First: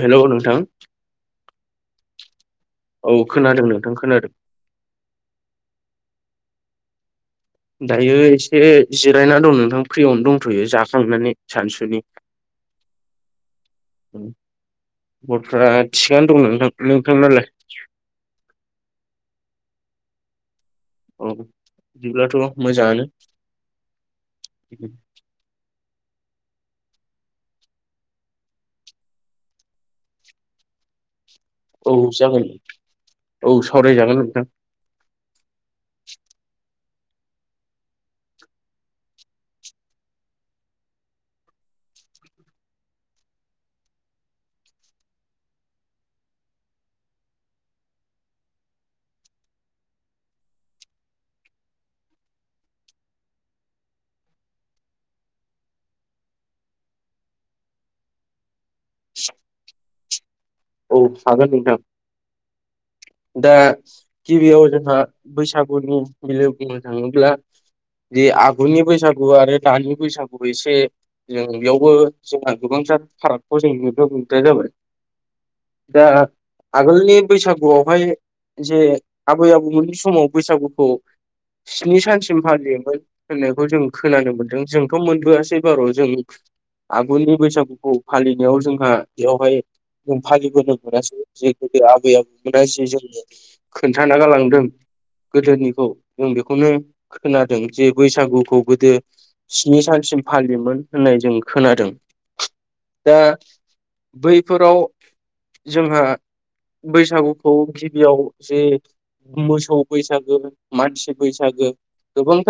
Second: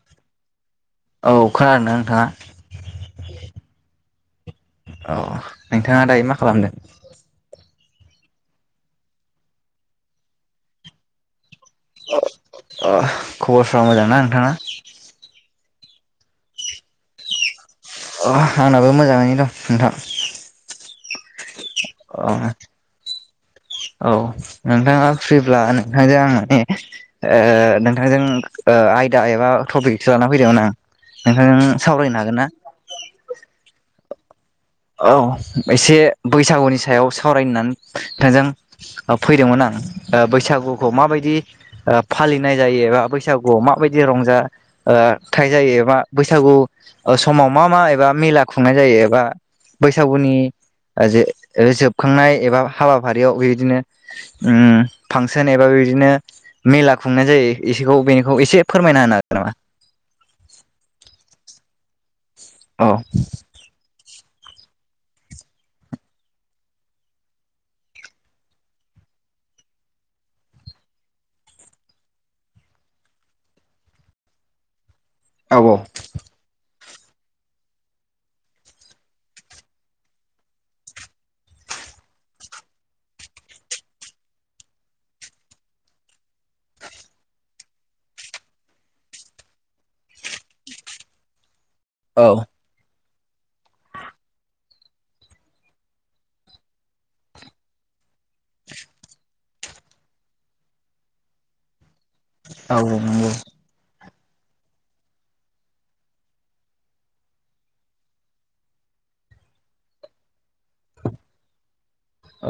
Hello नोंथां औ खानादों ना नोंथाङा? औ खोनादों नोंथां खोनादों। औ नोंथाङा दायो मा खालामदों। दायो एसे जिरायना दं नोंथां फ्रियावनो दंथ'यो जाखांनानै सानसुनि अ खबरफ्रा मोजांना नोंथाङा गफ्रा थिगानो दं नोंथां नोंथांनालाय? अ आंनाबो मोजाङैनो दं नोंथां। औ। औ बिदिब्लाथ' मोजाङानो औ नोंथाङा फ्रिब्ला। नोथांजों आं नोंथांजों आयदा एबा टपिकसो लाना फैदोंमोन आं नोंथां नों औ सावरायनो हागोन जागोन ना? औ सावरायजागोन नोंथां औ एसे बैसागुनिस सायाव सावरायनानै बिथांजों फैदोंमोन आं बैसागुखौ माबायदि फालिनाय जायो एबा बैसागुआव माबायदि रंजा थाइ जायोबा बैसागु समाव मा मा एबा मेला खुंनाय जायो एबा बैसागुनि जोबखांनाय एबा हाबाफारियाव बेबायदिनो फांसन एबा बे बिदिनो मेला खुंनाय जायो एखौ बेनिखौ एसे फोरमायना होनो हागोन नामा? औ हागोन नोंथां दा गिबियाव जोंहा बैसागुनि मिलो बुंनो थाङोब्ला। बे आगुनि बैसागु आरो दानि बैसागु एसे। जों बेयावबो जोंहा गोबांथार फारागखौ जों नुनो मोननाय जाबाय। औ औ। दा आगोलनि बैसागुआवहाय जे आबै आबौमोननि समाव बैसागुखौ। स्नि सानसिम फालियोमोन होननायखौ जों खोनानो मोन्दों जोंथ' मोनबोआसै बार' जों। आगुनि बैसागुखौ फालिनायाव जोंहा बेवहाय। जों फालिबोनो मोनासै जे गोदो आबै नामा? औ औ आबौमोनहा जे जोंङो। खोन्थाना गालांदों। गोदोनिखौ जों बेखौनो खोनादों जे बैसागुखौ गोदो स्नि सानसिम फालियोमोन होननाय जों खोनादों। औ। दा बैफोराव जोंहा बैसागुखौ गिबियाव जे मोसौ बैसागो मानसि बैसागो।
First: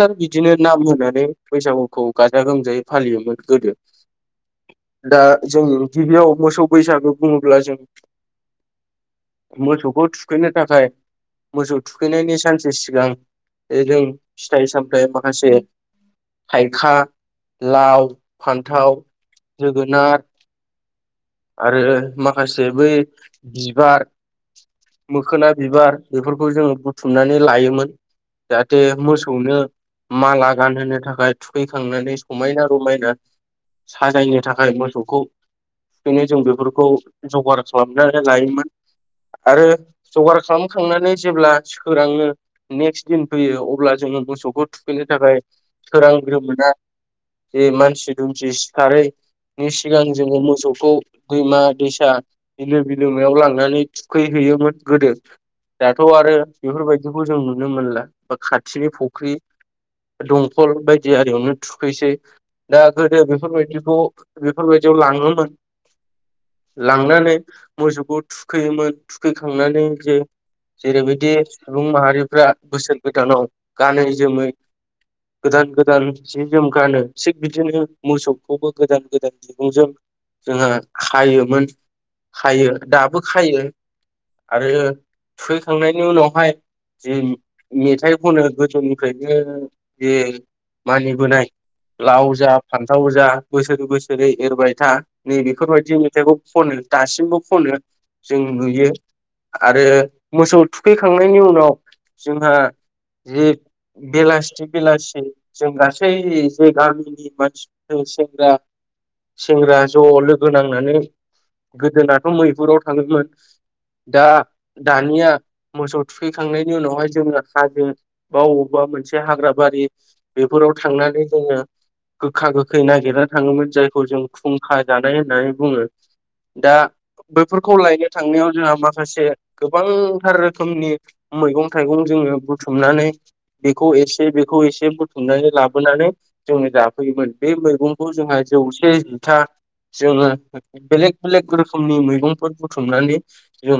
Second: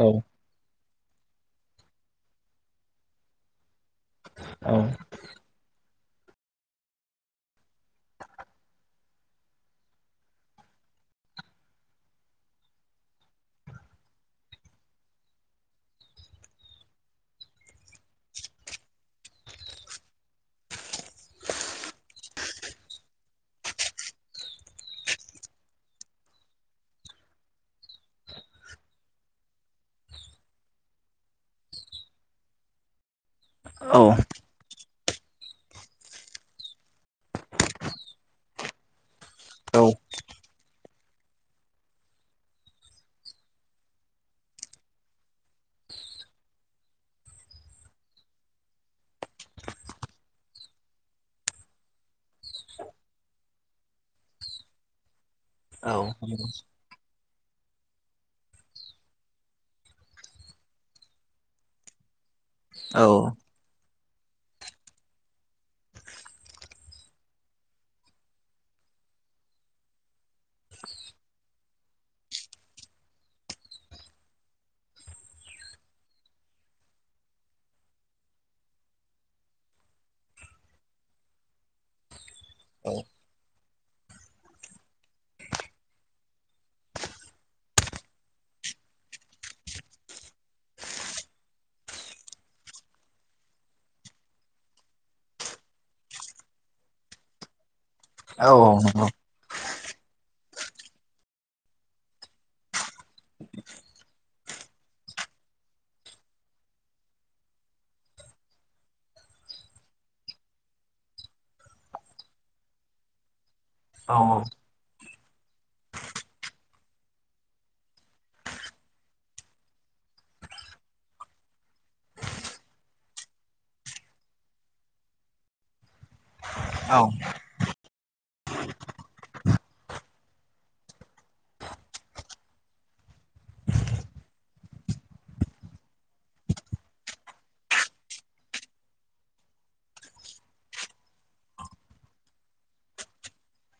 औ बिदिनो नाम होनानै बैसागुखौ गाजा गोमजायै फालियोमोन गोदो दा जों गिबियाव मोसौ बैसागु बुङोब्ला जों। मोसौखौ थुखैनो थाखाय मोसौ थुखैनायनि सानसे सिगां जों फिथाइ सामथायाइ माखासे। थाइखा लाव फान्थाव जोगोनार। आरो माखासे बै बिबार मोखोना बिबार बेफोरखौ जोङो बुथुमनानै लायोमोन। जाहाथे मोसौनो। माला गानहोनो थाखाय थुखैखांनानै समायना रमायना। औ साजायनो थाखाय मोसौखौ बिनो जों बेफोरखौ जगार खालामनानै लायोमोन आरो जगार खालामो। खांनानै जेब्ला सोरांनो नेक्स्ट दिन फैयो अब्ला जोङो मोसौखौ थुखैनो थाखाय। सोरांग्रोमोना। जे मानसि दुमसि सिखारखारैनि सिगां जोङो मोसौखौ दैमा -दैसा दैसा बिलो बिलोमायाव लांनानै थुखैहैयोमोन गोदो दाथ' आरो बेफोरबायदिखौ जों नुनो मोनला ब खाथिनि फुख्रि दंखल बायदि आरियावनो थुखैसै दा गोदो बेफोरबायदिखौ बेफोरबायदियाव लांगोमोन लांनानै मोसौखौ थुखैयोमोन थुखैखांनानै जे जेरैबायदि सुबुं माहारिफ्रा बोसोर गोदानाव गानै जोमै गोदान गोदान जि जोम गानो थिग बिदिनो मोसौखौबो गोदान गोदान बिबुंजों जोंहा खायोमोन खायो दाबो खायो आरो। थुखैखांनायनि उनावहाय जे मेथाइ खनो गोदोनिफ्रायनो जे मानिबोनाय लाव जा फान्थाव जा बोसोरै बोसोरै एरबाय था नै बेफोरबायदि मेथाइखौ। खनो दासिमबो खनो जों औ। नुयो आरो मोसौ थुखैखांनायनि उनाव जोंहा जे बेलासिथि बेलासि जों गासै जे गामिनि मानसिफोर सेंग्रा सेंग्रा ज' लोगो नांनानै गोदोनाथ' मैहुराव थाङोमोन दा दानिया मोसौ थुखैखांनायनि उनावहाय जोंङो हाजों बा अबेबा। मोनसे हाग्रा बारि बेफोराव थांनानै जोङो। गोखा गोखै नागिरना थाङोमोन जायखौ जों खुंखा जानाय होननानै बुङो। दा औ बैफोरखौ लायनो थांनायाव जोंहा माखासे गोबांथार रोखोमनि मैगं थाइगं जोङो बुथुमनानै। बेखौ एसे बेखौ एसे बुथुमनानै लाबोनानै जोङो जाफैयोमोन बे मैगंखौ जोंहा जौसे जुथा जोङो बेलेग बेलेग रोखोमनि मैगंफोर बुथुमनानै जों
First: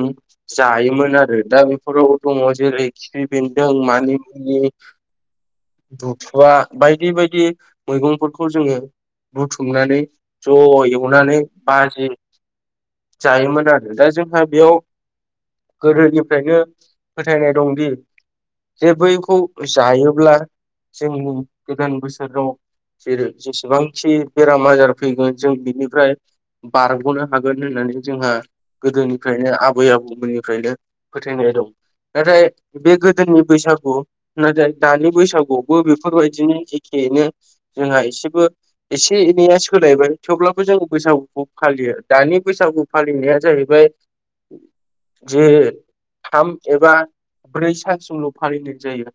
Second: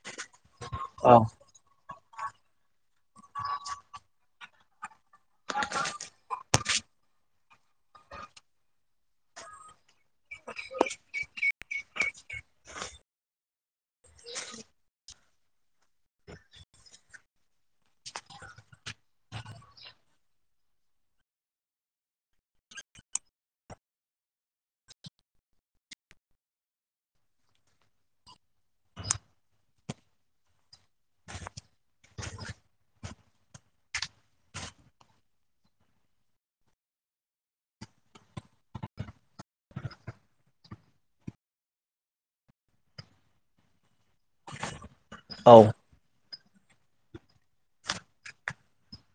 औ जायोमोन आरो दा बेफोर बर' दङ जेरै खिफि बेन्दों मानि मुनि बुथुवा बायदि बायदि मैगंफोरखौ जोङो बुथुमनानै ज' एवनानै बाजि जायोमोन आरो दा जोंहा बेयाव गोदोनिफ्रायनो फोथायनाय दंदि जे बैखौ जायोब्ला जोंनि गोदान बोसोराव जेरै जेसेबांखि बेराम आजार फैगोन जों बिनिफ्राय बारग'नो हागोन होननानै जोंहा गोदोनिफ्रायनो आबै आबौमोननिफ्रायनो फोथायनाय दं नाथाय बे गोदोनि बैसागु नाथाय दानि बैसागुआवबो बेफोरबायदिनो एखे बेनो जोंहा एसेबो एसे एनैया सोलायबाय थेवब्लाबो जों बैसागुखौ फालियो दानि बैसागु फालिनाया जाहैबाय जे औ थाम एबा ब्रै सानसिमल' फालिनाय जायो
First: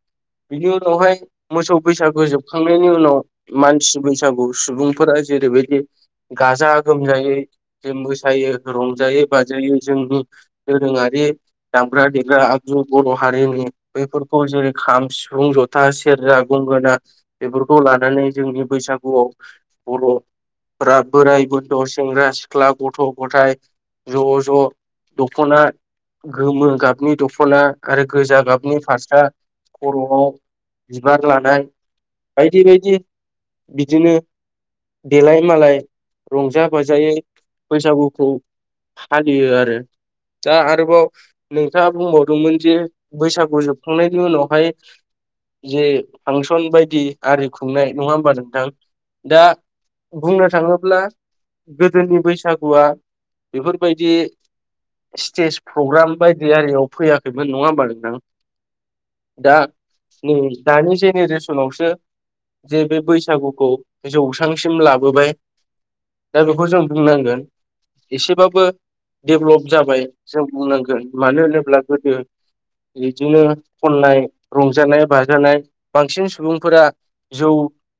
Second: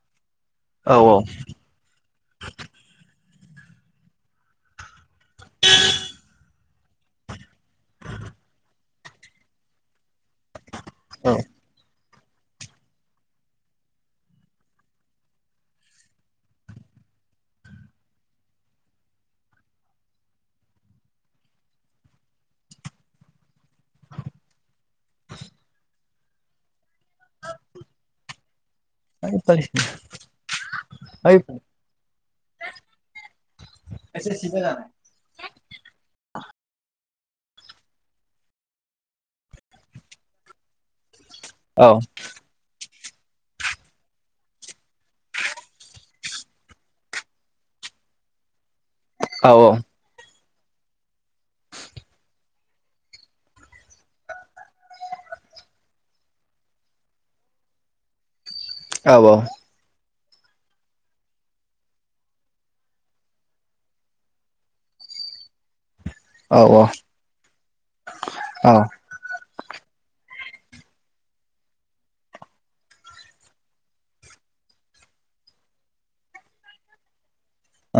बिनि औ ओइ औ उनावहाय मोसौ बैसागु जोब खांनायनि उनाव मानसि बैसागु सुबुंफोरा जेरैबायदि गाजा गोमजायै जों मोसायो रंजायै बाजायो जोंनि दोरोङारि दामग्रा देग्रा आगजु बर' हारिनि बेफोरखौ जेरै खाम सिफुं जथा सेरजा गंग गोना बेफोरखौ लानानै जोंनि बैसागुआव बर'फोरा बोराय बेनथ' सेंग्रा सिख्ला गथ' गथाय ज' ज' दख'ना गोमो गाबनि दख'ना आरो गोजा गाबनि फासरा खर'आव बिबार लानाय बायदि बायदि बिदिनो देलाय मालाय रंजा बाजायै बैसागुखौ फालियो आरो दा आरोबाव नोंथाङा बुंबावदोंमोन जे बैसागु जोबखांनायनि उनावहाय जे फांसन बायदि आरि खुंनाय नङा होमबा नोंथां दा बुंनो थाङोब्ला ब्ला गोदोनि बैसागुया बेफोरबायदि स्टेज प्रग्राम बायदि आरियाव फैयाखैमोन नङा होमबा नोंथां औ औ दा नै दानि जेनेरेसनावसो जे बे बैसागुखौ जौस्रांसिम लाबोबाय दा बेखौ जों बुंनांगोन एसेबाबो डेभ्लप जाबाय जों बुंनांगोन मानो होनोब्ला गोदो बिदिनो खननाय रंजानाय बाजानाय बांसिन सुबुंफोरा जौ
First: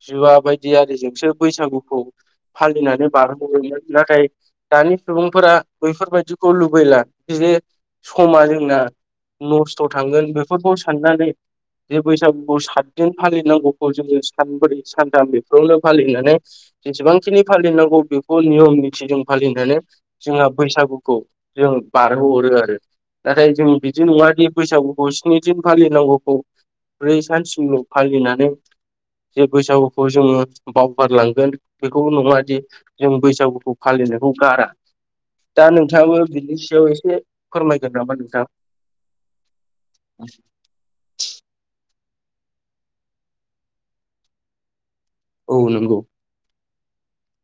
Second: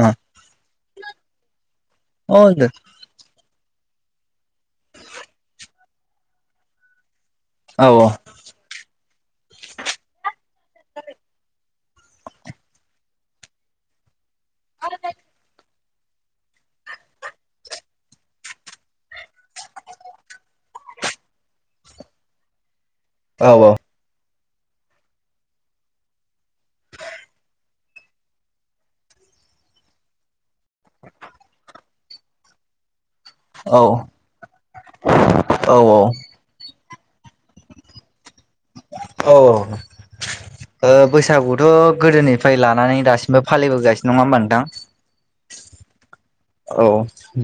जुवा बायदि आरिजोंसो बैसागुखौ फालिनानै बारहोहरोमोन नाथाय दानि सुबुंफोरा बैफोरबायदिखौ लुबैला बिदिनो समा जोंना नसथ' थांगोन बेफोरखौ साननानै जे बैसागुु सातदिन फालिनांगौखौ जोङो सानब्रै सानथाम बेफोरावनो फालिनानै जेसेबांखिनि फालिनांगौ बेखौ नियम निथि जों फालिनानै जोंहा बैसागुखौ जों बारहोहरो आरो नाथाय जों बिदि नङा बैसागुखौ स्नि दिन फालिनांगौखौ ब्रै सानसिल' फालिनानै जे बैसागुखौ जोङो बावगारलांगोन बेखौल' नङा दि जों बैसागुखौ फालिनायखौ गारा दा औ नोंथाङाबो बिनि सायाव एसे फोरमायगोन नामा नोंथां अ ओ बैसागुथ' गोदोनिफ्राय लानानै दासिमबो फालिबोगासिनो नङा होनबा नोंथां औ नंगौ औ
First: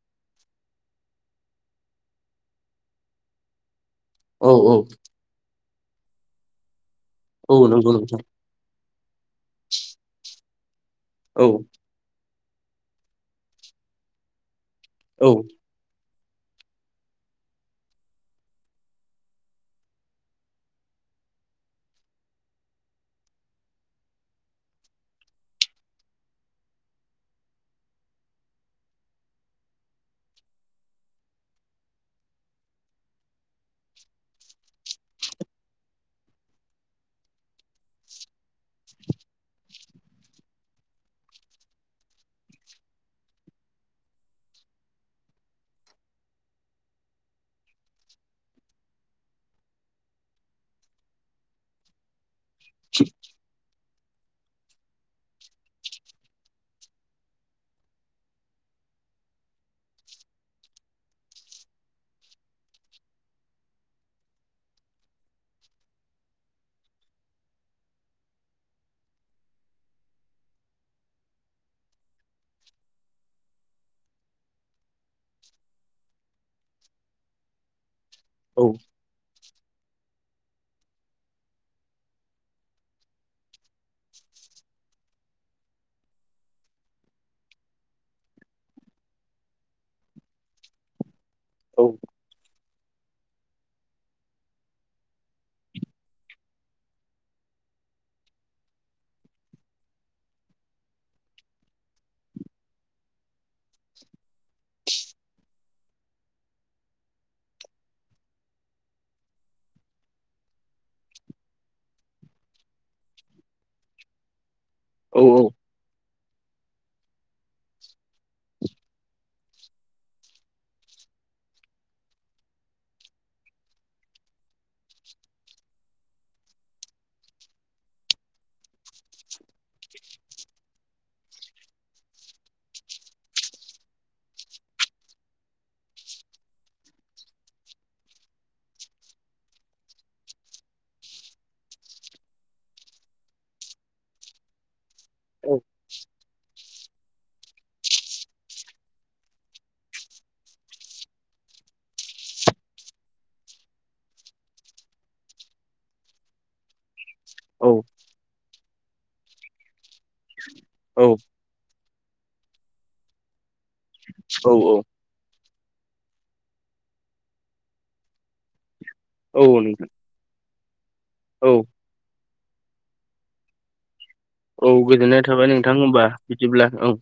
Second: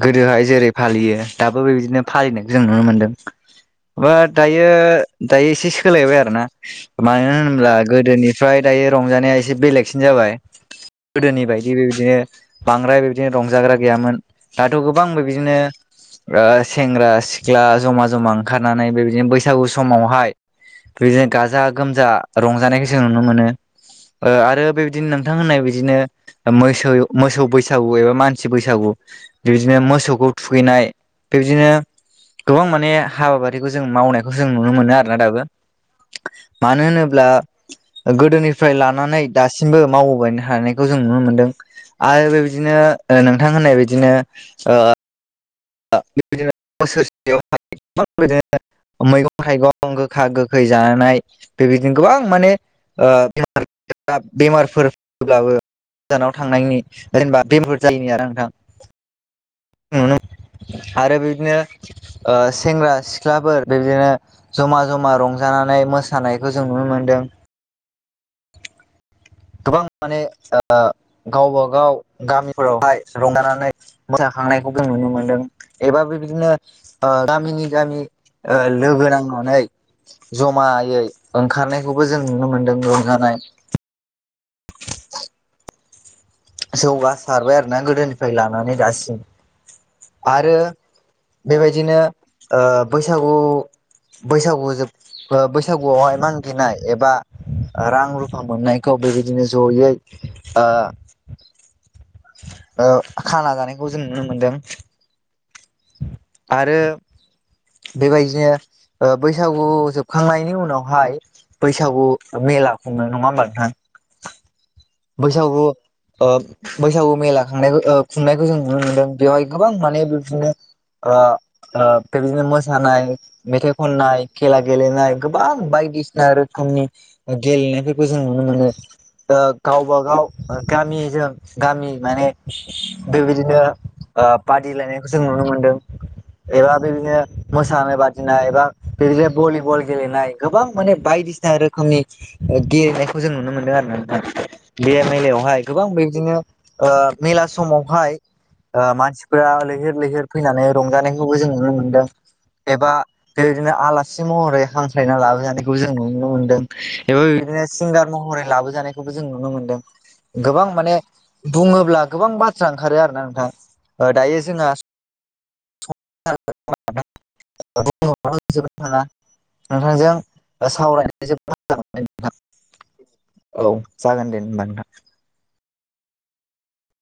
गोदोहाय जेरै फालियो दाबो बेबायदिनो फालिनायखौ जों नुनो मोनदों बाद औ दायो औ दायो एसे सोलायबाय आरोना मानो औ होनोब्ला नंगौ नोंथां गोदोनिफ्राय दायो रंजानाया एसे बेलेगसिन जाबाय गोदोनि औ बायदि बेबायदिनो बांद्राय बेबायदिनो रंजाग्रा गैयामोन दाथ' गोबांबो औ बिदिनो ओ सेंग्रा सिख्ला जमा जमा ओंखारनानै बेबायदिनो बैसागु समावहाय बिदिनो गाजा गोमजा रंजानायखौ जों नुनो मोनो ओ आरो बेबायदिनो नोंथां होननाय बिदिनो मोसौ मोसौ बैसागु एबा मानसि सि बैसागु बिदिनो मोसौखौ थुखैनाय बिदिनो गोबां माने हाबाफारिखौ जों मावनायखौ जों नुनो मोनो आरोना दाबो मानो होनोब्ला गोदोनिफ्राय लानानै दासिमबो मावबोबाय थानायानायखौ जों नुनो मोनदों आरो बेबायदिनो नोंथां होननाय बिदिनो ओ बेबायदिनो बोसोरसेयाव हाय गोबांबायदिनो मैगं थाइगं गोखा गोखै जानानै बेबायदिनो गोबां माने ओ बे बेमार फोरब्लाबो गोजानाव थांनायनि जेनेबा बेमारफोर जायैनि आरो नोंथां नुनो आरो बिदिनो ओ सेंग्रा सिख्लाफोर बेबदिनो जमा जमा रंजा फानाय मोसानायखौ जों नुनो मोनदों गोबां माने ओ गावबा गाव गामिफोरावहाय रंजानानै मोसा थांनायखौ जों नुनो मोनदों एबा बेबायदिनो ओ गामिनि गामि ओ औ लोगो नांनानै जमायै ओंखारनायखौबो जों नुनो मोनदों रंजानाय [inaudible] जौगासारबाय आरोना गोदोनिफ्राय लानानै दासिम आरो औ बेबायदिनो ओ बैसागु बैसागु बैसागुआवहाय मानागिनाय एबा रां रुफा मोननायखौ बेबायदिनो जयै ओ खाना जानायखौ जों नुनो मोनदों आरो बेबायदिनो बैसागु जोबखांनायनि उनावहाय बैसागु मेला खुङो नङा होमबा नोंथां औ बैसागु ओ बैसागु मेला खनाय खुंनायखौ जों नुनो मोनदों बेवहाय गोबां माने बिदिनो ओ ओ बेबायदिनो मोसानाय मेथाइ खननाय खेला गेलेनाय गोबां बायदिसिना रोखोम समनि गेलेनायफोरखौ जों नुनो मोनो दा गावबा गाव गामिजों गामि माने बेबायदिनो ओ बाद दिलायनायखौ जों नुनो मोन्दों एबा बिदिनो मोसानाय बादिनाय एबा बिदिनो भलिबल गेलेनाय गोबां माने बायदि बायदिसिना रोखोमनि गेलेनायखौ जों नुनो मोनदों आरो ना नोंथां बे औ मेलायावहाय गोबां बेबादिनो मेला समावहाय ओ मानसिफोरा लैहोर लैहोर फैनानै रंजानायखौबो जों नुनो मोनदों एबा बेबायदिनो आलासि महरै हांख्रायना लाबजानायखौ जों नुनो मोनदों एबा नो सिंगार महरै लाबो जानायखौबो जों नुनो मोनदों गोबां औ बुङो ब्ला गोबां बाथ्रा ओंखारो आरोना नोंथां दायो जोंहा औ [unintelligible] औ नोंथां नोंथांजों सावरायनाय औ [unintelligible] नोंथां औ जागोन दे होनबा औ नोंथां गोजोननाय थाबाय नोंथां होनबा बिदिब्ला औ